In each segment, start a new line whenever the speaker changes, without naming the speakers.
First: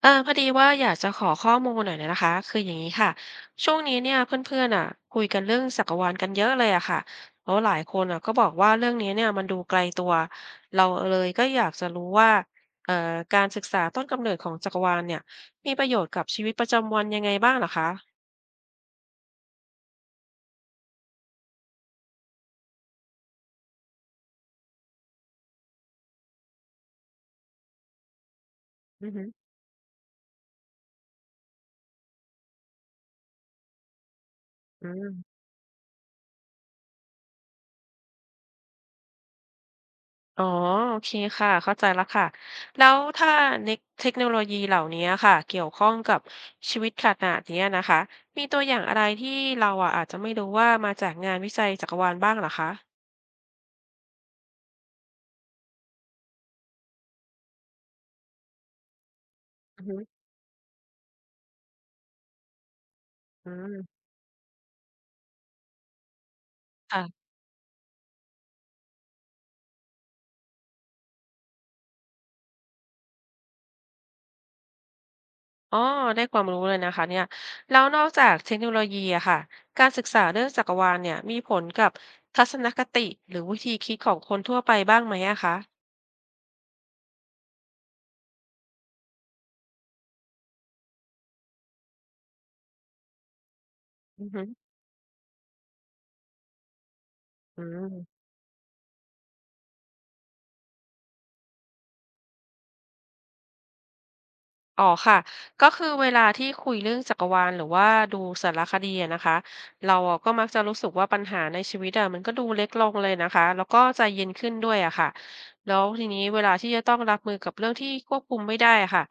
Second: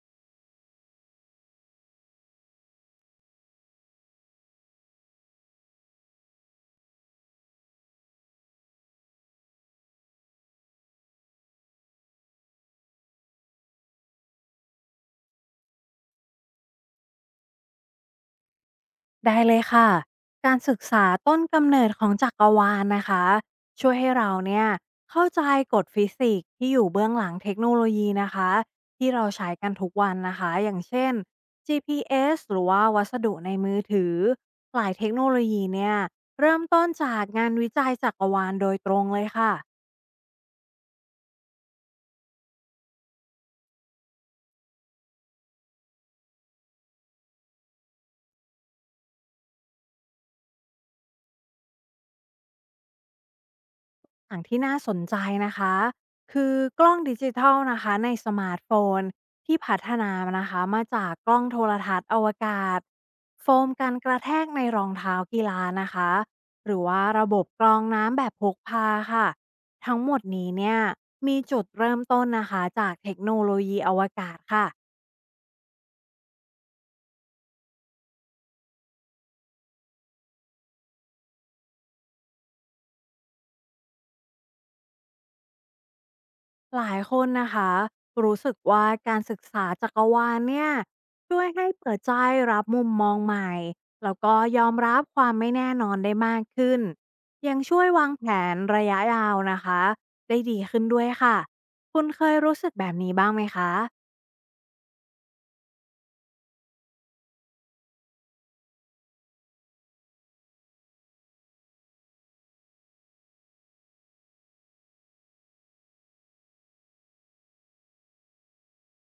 เออพอดีว่าอยากจะขอข้อมูลหน่อยนะคะคืออย่างนี้ค่ะช่วงนี้เนี่ยเพื่อนๆอ่ะคุยกันเรื่องจักรวาลกันเยอะเลยอะค่ะแล้วหลายคนอ่ะก็บอกว่าเรื่องนี้เนี่ยมันดูไกลตัวเราเลยก็อยากจะรู้ว่าเอ่อการศึกษาต้นกำเนิดของจักรวาลเนี่ยมีประโยชน์กับชีวิตประจำวันยังไงบ้างเหรอคะ
ได้เลยค่ะ การศึกษาต้นกำเนิดของจักรวาลนะคะช่วยให้เราเนี่ยเข้าใจกฎฟิสิกส์ที่อยู่เบื้องหลังเทคโนโลยีนะคะ
อื
ที่
อฮึ
เราใช้กันทุกวันนะคะอย่างเช่น GPS หรือว่าวัสดุในมือถือห
อื
ลายเทคโนโล
ม
ยีเนี่ยเริ่มต้นจากงานวิจัยจักรวาลโดยตรงเลยค่ะ
อ๋อโอเคค่ะเข้าใจแล้วค่ะแล้วถ้าเนคเทคโนโลยีเหล่านี้ค่ะเกี่ยวข้องกับชีวิตขนาดเนี้ยนะคะมีตัวอย่างอะไรที่เราอะอาจจะไม่รู้ว่ามาจากงานวิจัยจักรวาลบ้างเหรอคะ
อย่างที่น่าสนใจนะคะคือกล้องดิจิทัลนะคะในสมาร์ทโฟนที่พั
อือ
ฒ
ฮึ
นามานะคะมาจากกล้องโทรทัศน์อวกาศโฟ
อื
ม
ม
การกระแทกในรองเท้ากีฬานะคะหรือว่าระ
ค่ะ
บบกรองน้ำแบบพกพาค่ะทั้งหมดนี้เนี่ยมีจุดเริ่มต้นนะคะจากเทคโนโลยีอวกาศค่ะ
อ๋อได้ความรู้เลยนะคะเนี่ยแล้วนอกจากเทคโนโลยีอะค่ะการศึกษาเรื่องจักรวาลเนี่ยมีผลกับทัศนคติหรือวิธีคิดของคนทั่วไปบ้างไหมอะคะ
หลายคนนะคะรู้สึกว่าการศึกษาจักรวาลเนี่ยช่วยให้เปิดใจรับมุมมองใหม่แล้ว
อือ
ก็
ฮึ
ยอมรับความไม่แน่นอนได้มากขึ้นยัง
อื
ช่วย
ม
วางแผนระยะยาวนะคะได้ดีขึ้นด้วยค่ะคุณเคยรู้สึกแบบนี้บ้างไหมคะ
อ๋อค่ะก็คือเวลาที่คุยเรื่องจักรวาลหรือว่าดูสารคดีอะนะคะเราอะก็มักจะรู้สึกว่าปัญหาในชีวิตอะมันก็ดูเล็กลงเลยนะคะแล้วก็ใจเย็นขึ้นด้วยอะค่ะแล้วทีนี้เวลาที่จะต้องรับมือกับเรื่องที่ควบคุมไม่ได้อะค่ะ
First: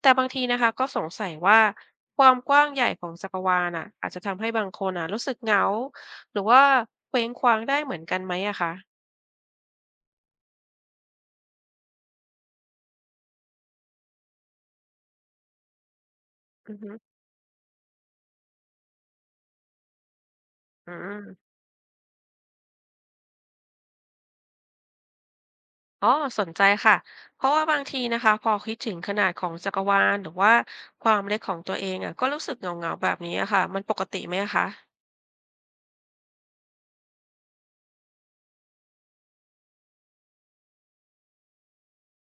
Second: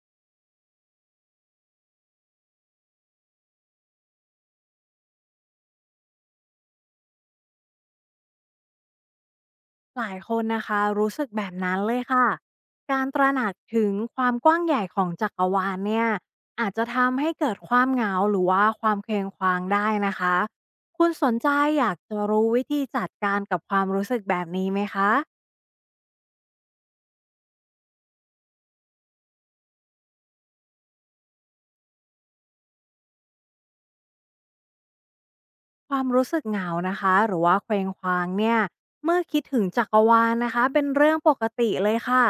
แต่บางทีนะคะก็สงสัยว่าความกว้างใหญ่ของจักรวาลอะอาจจะทำให้บางคนอะรู้สึกเหงาหรือว่าเคว้งคว้างได้เหมือนกันไหมอะคะ
หลายคนนะคะรู้สึกแบบนั้นเลยค่ะการตระหนักถึงความกว้างใหญ่ของจักรวาลเนี่ยอา
อื
จ
อ
จะ
ฮึ
ทำให้เกิดความเหงาหรือว่าความเคว้งคว้างได้นะคะ
อื
คุณสน
ม
ใจอยากจะรู้วิธีจัดการกับความรู้สึกแบบนี้ไหมคะ
อ๋อสนใจค่ะเพราะว่าบางทีนะคะพอคิดถึงขนาดของจักรวาลหรือว่าความเล็กของตัวเองอะก็รู้สึกเหงาๆแบบนี้อะค่ะมันปกติไหมอะคะ
ความรู้สึกเหงานะคะหรือว่าเคว้งคว้างเนี่ยเมื่อคิดถึงจักรวาลนะคะเป็นเรื่องปกติเลยค่ะ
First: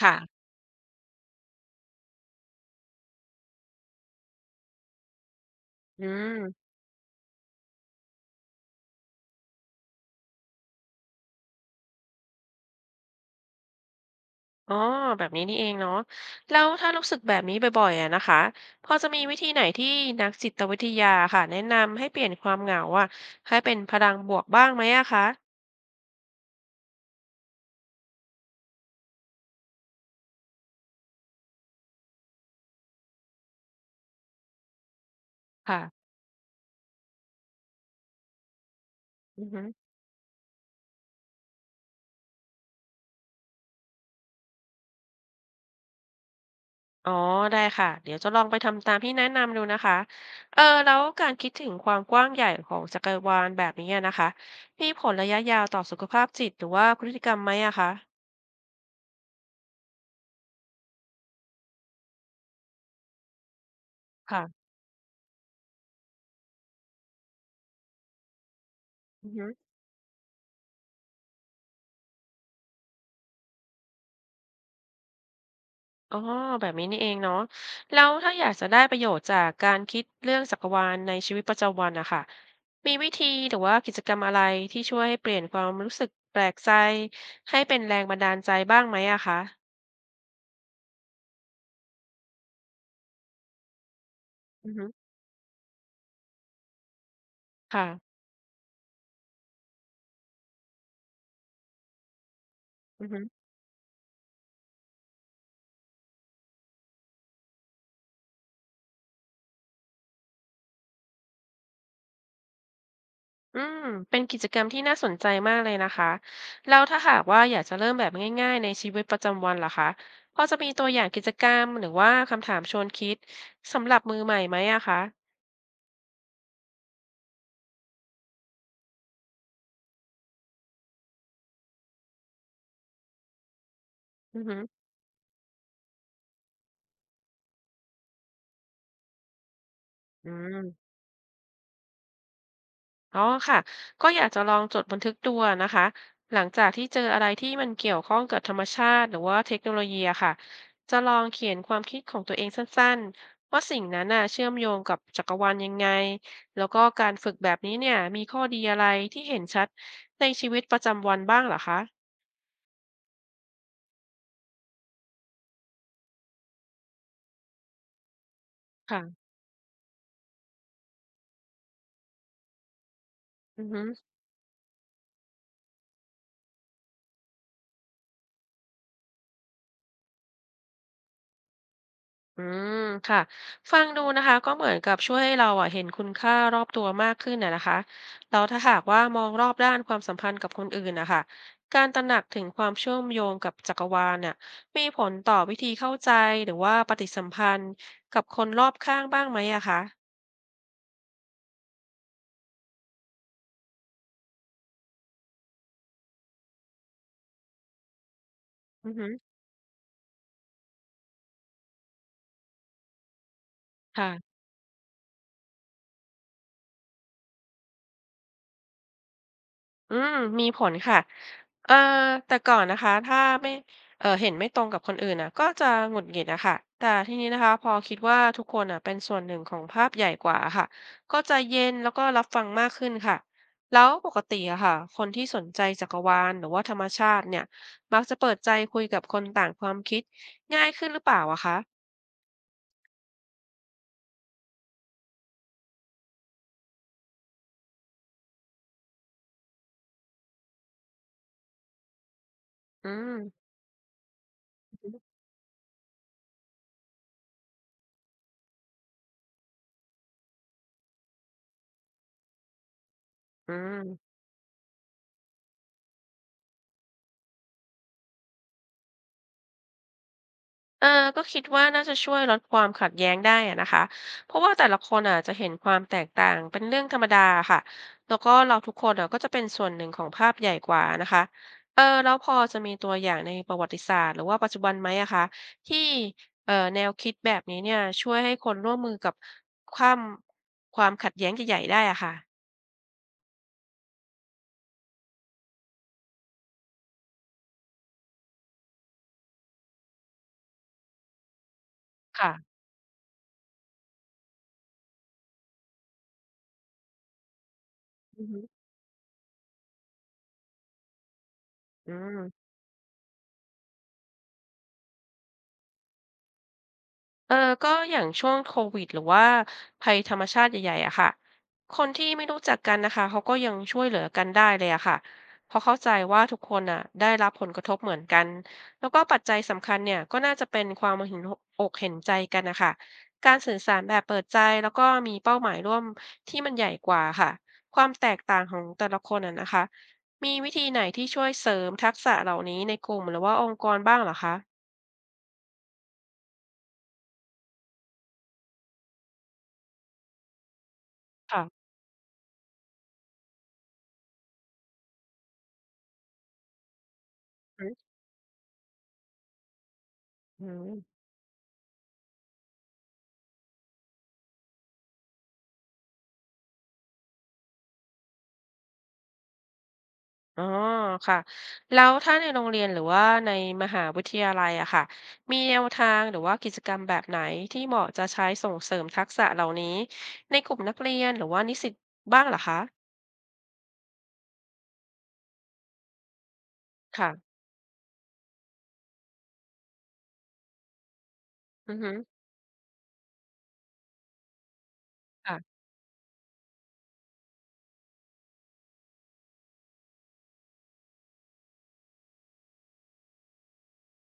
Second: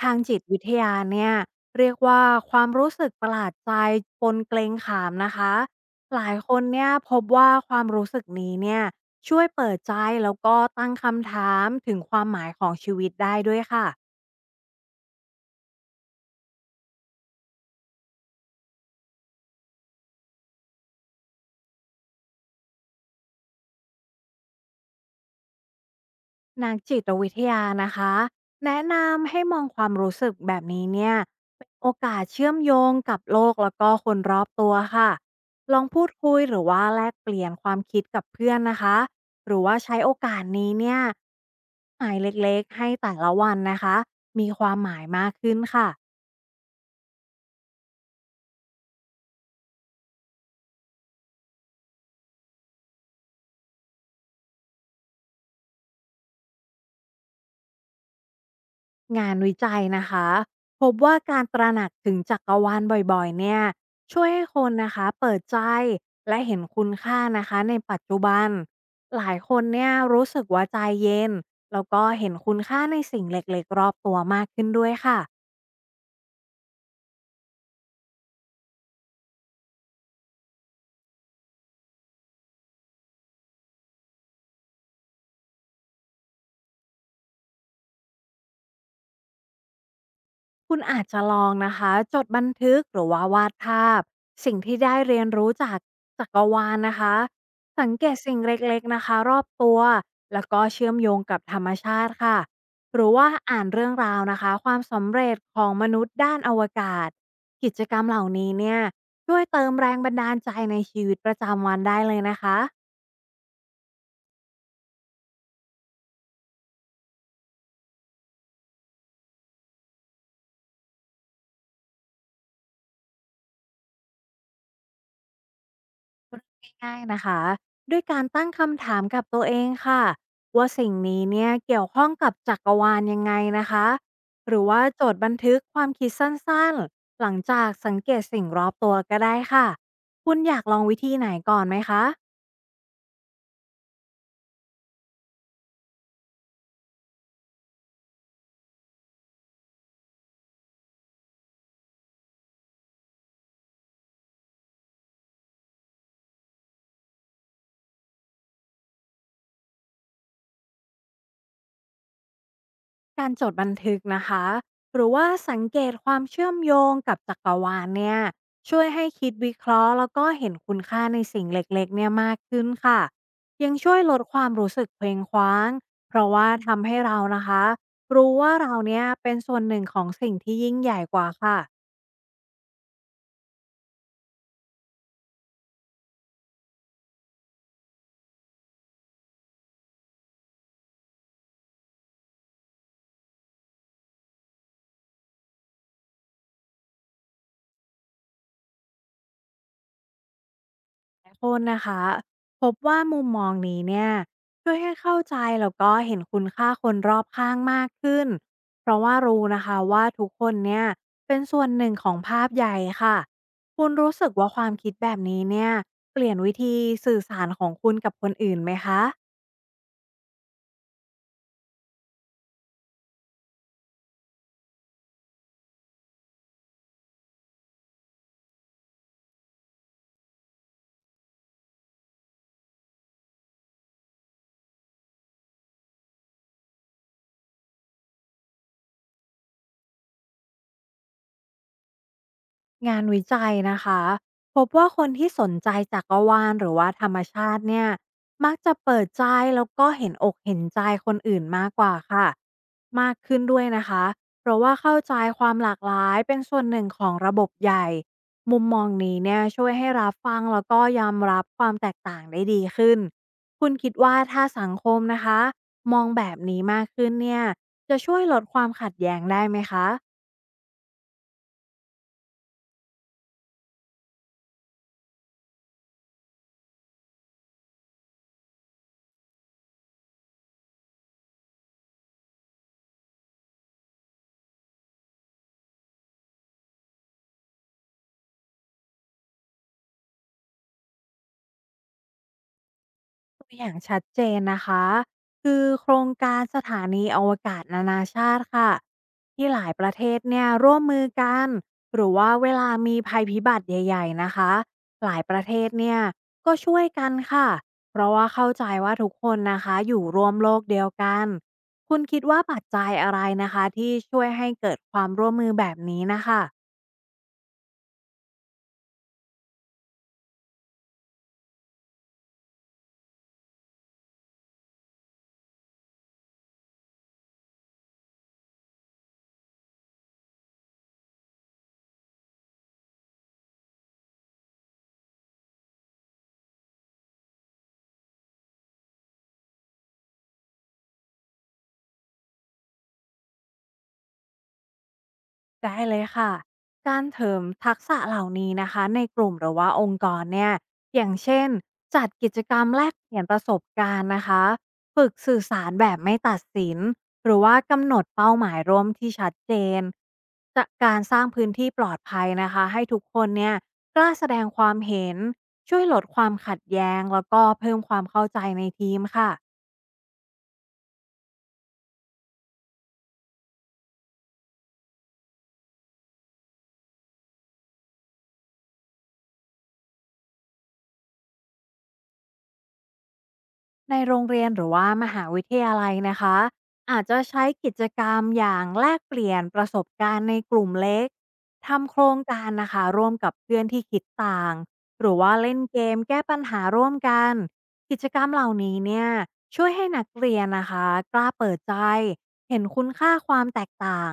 ทา
ค่ะ
งจิตวิทยาเนี่ยเรียกว่าความรู้สึกประหลาดใจปนเกรงขามนะคะ
อื
หลายคน
ม
เนี่ยพบว่าความรู้สึกนี้เนี่ยช่วยเปิดใจแล้วก็ตั้งคำถามถึงความหมายของชีวิตได้ด้วยค่ะ
อ๋อแบบนี้นี่เองเนาะแล้วถ้ารู้สึกแบบนี้บ่อยๆอะนะคะพอจะมีวิธีไหนที่นักจิตวิทยาค่ะแนะนำให้เปลี่ยนความเหงาอะให้เป็นพลังบวกบ้างไหมอะคะ
นักจิตวิทยานะคะแนะนำให้มองความรู้สึกแบบนี้เนี่ยเป็นโอกาสเชื่อมโยงกับโลกแล้วก็คนรอบตัวค่ะลอง
ค่ะ
พูดคุยหรือว่าแลกเปลี่ยนความคิดกับเพื่อนนะคะ
อือ
หรื
ฮึ
อว่าใช้โอกาสนี้เนี่ยหมายเล็กๆให้แต่ละวันนะคะมีความหมายมากขึ้นค่ะ
อ๋อได้ค่ะเดี๋ยวจะลองไปทำตามที่แนะนำดูนะคะเออแล้วการคิดถึงความกว้างใหญ่ของจักรวาลแบบนี้อะนะคะมีผลระยะยาวต่อสุขภาพจิตหรือว่าพฤติกรรมไหมอะคะ
งานวิจัยนะคะพบว่าการตระหนักถึงจักรวาลบ่อยๆเนี่ยช่วยให้ค
ค่ะ
นนะคะเปิดใจและเห็นคุณค่านะคะในปัจจุบันห
อื
ลา
อ
ย
ฮึ
คนเนี่ยรู้สึกว่าใจเย็นแล้วก็เห็นคุณค่าในสิ่งเล็กๆรอบตัวมากขึ้นด้วยค่ะ
อ๋อแบบนี้นี่เองเนาะแล้วถ้าอยากจะได้ประโยชน์จากการคิดเรื่องจักรวาลในชีวิตประจำวันนะคะมีวิธีหรือว่ากิจกรรมอะไรที่ช่วยให้เปลี่ยนความรู้สึกแปลกใจให้เป็นแรงบันดาลใจบ้างไหมอะคะ
คุณอาจจะลองนะคะจดบันทึกหรือว่าวาดภาพสิ่ง
อือ
ที่
ฮึ
ได้เรียนรู้จากจักรวาลนะคะสังเก
ค่ะ
ตสิ่งเล็กๆนะคะรอบตัวแล้วก็เชื่อมโยงกับธรรมชาติค่ะห
อื
รื
อ
อ
ฮึ
ว่าอ่านเรื่องราวนะคะความสำเร็จของมนุษย์ด้านอวกาศกิจกรรมเหล่านี้เนี่ยช่วยเติมแรงบันดาลใจในชีวิตประจำวันได้เลยนะคะ
อืมเป็นกิจกรรมที่น่าสนใจมากเลยนะคะแล้วถ้าหากว่าอยากจะเริ่มแบบง่ายๆในชีวิตประจำวันล่ะคะพอจะมีตัวอย่างกิจกรรมหรือว่าคำถามชวนคิดสำหรับมือใหม่ไหมอะคะ
งง่ายๆนะคะด้วยการตั้งคำถามกับตัวเองค่ะว่าสิ่งนี้เนี่ยเกี่ยวข้องกับจักรวาลยังไงนะคะ
อือ
ห
ฮึ
รือว่าจดบันทึกความคิดสั้นๆหลังจากสังเกตสิ่งรอบตัวก็ได้ค่ะ
อื
คุณอยากลอง
ม
วิธีไหนก่อนไหมคะ
อ๋อค่ะก็อยากจะลองจดบันทึกตัวนะคะ หลังจากที่เจออะไรที่มันเกี่ยวข้องกับธรรมชาติหรือว่าเทคโนโลยีอะค่ะ จะลองเขียนความคิดของตัวเองสั้นๆว่าสิ่งนั้นน่ะเชื่อมโยงกับจักรวาลยังไง แล้วก็การฝึกแบบนี้เนี่ยมีข้อดีอะไรที่เห็นชัดในชีวิตประจำวันบ้างเหรอคะ
การจดบันทึกนะคะหรือว่าสังเกตความเชื่อมโยงกับจักรวาลเนี่ยช่วยให้
ค่ะ
คิดวิเคราะห์แล้วก็เห็นคุณค่าในสิ่งเล็กๆเนี่ยมากขึ้นค่ะ
อือ
ยัง
ฮึ
ช่วยลดความรู้สึกเคว้งคว้างเพราะว่าทำให้เรานะคะรู้ว่าเราเนี่ยเป็นส่วนหนึ่งของสิ่งที่ยิ่งใหญ่กว่าค่ะ
อืมค่ะฟังดูนะคะก็เหมือนกับช่วยให้เราอ่ะเห็นคุณค่ารอบตัวมากขึ้นน่ะนะคะแล้วถ้าหากว่ามองรอบด้านความสัมพันธ์กับคนอื่นนะคะการตระหนักถึงความเชื่อมโยงกับจักรวาลเนี่ยมีผลต่อวิธีเข้าใจหรือว่าปฏิสัมพันธ์กับคนรอบข้างบ้างไหมอะคะ
หลายคนนะคะพบว่ามุมมองนี้เนี่ยช่วยให้เข้าใจแล้วก็เห็นคุณค่าคนรอบข้างมากขึ้นเพ
อือ
ราะ
ฮึ
ว่ารู้นะคะว่าทุกคนเนี่ยเป็นส่วนหนึ่งของภาพใหญ่ค่ะคุณรู้สึ
ค่ะ
กว่าความคิดแบบนี้เนี่ยเปลี่ยนวิธีสื่อสารของคุณกับคนอื่นไหมคะ
อืมมีผลค่ะเอ่อแต่ก่อนนะคะถ้าไม่เห็นไม่ตรงกับคนอื่นน่ะก็จะหงุดหงิดอะค่ะแต่ทีนี้นะคะพอคิดว่าทุกคนน่ะเป็นส่วนหนึ่งของภาพใหญ่กว่าอะค่ะก็ใจะเย็นแล้วก็รับฟังมากขึ้นค่ะแล้วปกติอะค่ะคนที่สนใจจักรวาลหรือว่าธรรมชาติเนี่ยมักจะเปิดใจคุยกับคนต่างความคิดง่ายขึ้นหรือเปล่าอะคะ
งานวิจัยนะคะพบว่าคนที่สนใจจักรวาลหรือว่าธรรมชาติเนี่ยมักจะเปิดใจแล้วก็เห็นอกเห็นใจคนอื่นมากกว่าค่ะ
อื
มา
ม
กขึ้นด้วยนะคะเพราะว่าเข้าใจความหลากหลายเป็นส่วนหนึ่งของระบบใหญ่มุมมองนี้เนี่ยช่วยให้รับฟังแล้วก็ยอมรับความแตกต่างได้ดีขึ้น
อื
คุณคิด
ม
ว่าถ้าสังคมนะคะมองแบบนี้มากขึ้นเนี่ยจะช่วยลดความขัดแย้งได้ไหมคะ
เออก็คิดว่าน่าจะช่วยลดความขัดแย้งได้อะนะคะ เพราะว่าแต่ละคนอ่ะจะเห็นความแตกต่างเป็นเรื่องธรรมดาค่ะแล้วก็เราทุกคนอ่ะก็จะเป็นส่วนหนึ่งของภาพใหญ่กว่านะคะเออแล้วพอจะมีตัวอย่างในประวัติศาสตร์หรือว่าปัจจุบันไหมอะคะที่เออแนวคิดแบบนี้เนี่ยช่วยให้คนร่วมมือกับความความขัดแย้งใหญ่ๆได้อะค่ะ
ตัวอย่างชัดเจนนะคะคือโครงการสถานีอวกาศนานาชาติค่ะที่หลายประเทศเนี่ยร่วมมือกันหรือว่าเว
ค่ะ
ลามีภัยพิบัติใหญ่ๆนะคะหลายประเทศเนี่ยก็ช่วยกันค่ะเพราะ
อื
ว่า
อฮึ
เข้าใจว่าทุกคนนะคะอยู่ร่วมโลกเดียวกัน
อื
คุณคิดว่า
ม
ปัจจัยอะไรนะคะที่ช่วยให้เกิดความร่วมมือแบบนี้นะคะ
เออก็อย่างช่วงโควิดหรือว่าภัยธรรมชาติใหญ่ๆอะค่ะคนที่ไม่รู้จักกันนะคะเขาก็ยังช่วยเหลือกันได้เลยอะค่ะเพราะเข้าใจว่าทุกคนอะได้รับผลกระทบเหมือนกัน แล้วก็ปัจจัยสำคัญเนี่ยก็น่าจะเป็นความเห็นอกเห็นใจกันนะคะการสื่อสารแบบเปิดใจแล้วก็มีเป้าหมายร่วมที่มันใหญ่กว่าค่ะ ความแตกต่างของแต่ละคนอะนะคะมีวิธีไหนที่ช่วยเสริมทักษะเหล่านี้ในกลุ่มหรือว่าองค์กรบ้างเหรอคะ
ได้เลยค่ะ การเสริมทักษะเหล่านี้นะคะในกลุ่มหรือว่าองค์กรเนี่ยอย่างเช่น
ค่ะ
จัดกิจกรรมแลกเปลี่ยนประสบการณ์นะคะฝึกสื่อสารแบบไม่ตัดสินหรือว่ากำหนดเป้าหมายร่วมที่ชัดเจน
อื
จาก
ม
การสร้างพื้นที่ปลอดภัยนะคะให้ทุกคนเนี่ยกล้าแสดงความเห็นช่วยลดความขัดแย้งแล้วก็เพิ่มความเข้าใจในทีมค่ะ
อ๋อค่ะแล้วถ้าในโรงเรียนหรือว่าในมหาวิทยาลัยอะค่ะมีแนวทางหรือว่ากิจกรรมแบบไหนที่เหมาะจะใช้ส่งเสริมทักษะเหล่านี้ในกลุ่มนักเรียนหรือว่านิสิตบ้างเหรอคะ
ในโรงเรียนหรือว่ามหาวิทยาลัยนะคะอาจ
ค่ะ
จะใช้กิจกรรมอย่างแลกเปลี่ยนประสบการณ์ในกลุ่มเล็ก
อือฮึ
ทำโครงการนะคะร่วมกับเพื่อนที่คิดต่างหรือว่า
ค่ะ
เล่นเกมแก้ปัญหาร่วมกันกิจกรรมเหล่านี้เนี่ยช่วยให้นักเรียนนะคะกล้าเปิดใจเห็นคุณค่าความแตกต่าง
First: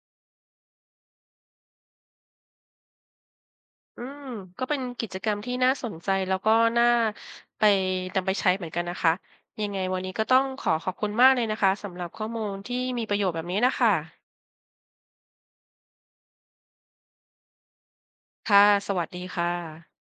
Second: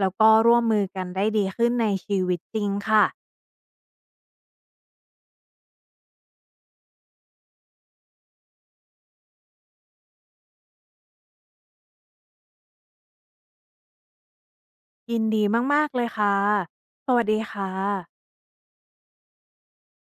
แล้วก็ร่วมมือกันได้ดีขึ้นในชีวิตจริงค่ะ
อืมก็เป็นกิจกรรมที่น่าสนใจแล้วก็น่าไปนำไปใช้เหมือนกันนะคะยังไงวันนี้ก็ต้องขอขอบคุณมากเลยนะคะสำหรับข้อมูลที่มีประโยชน์แบบนี้นะคะ
ยินดีมากๆเลยค่ะสวัสดีค่ะ
ค่ะสวัสดีค่ะ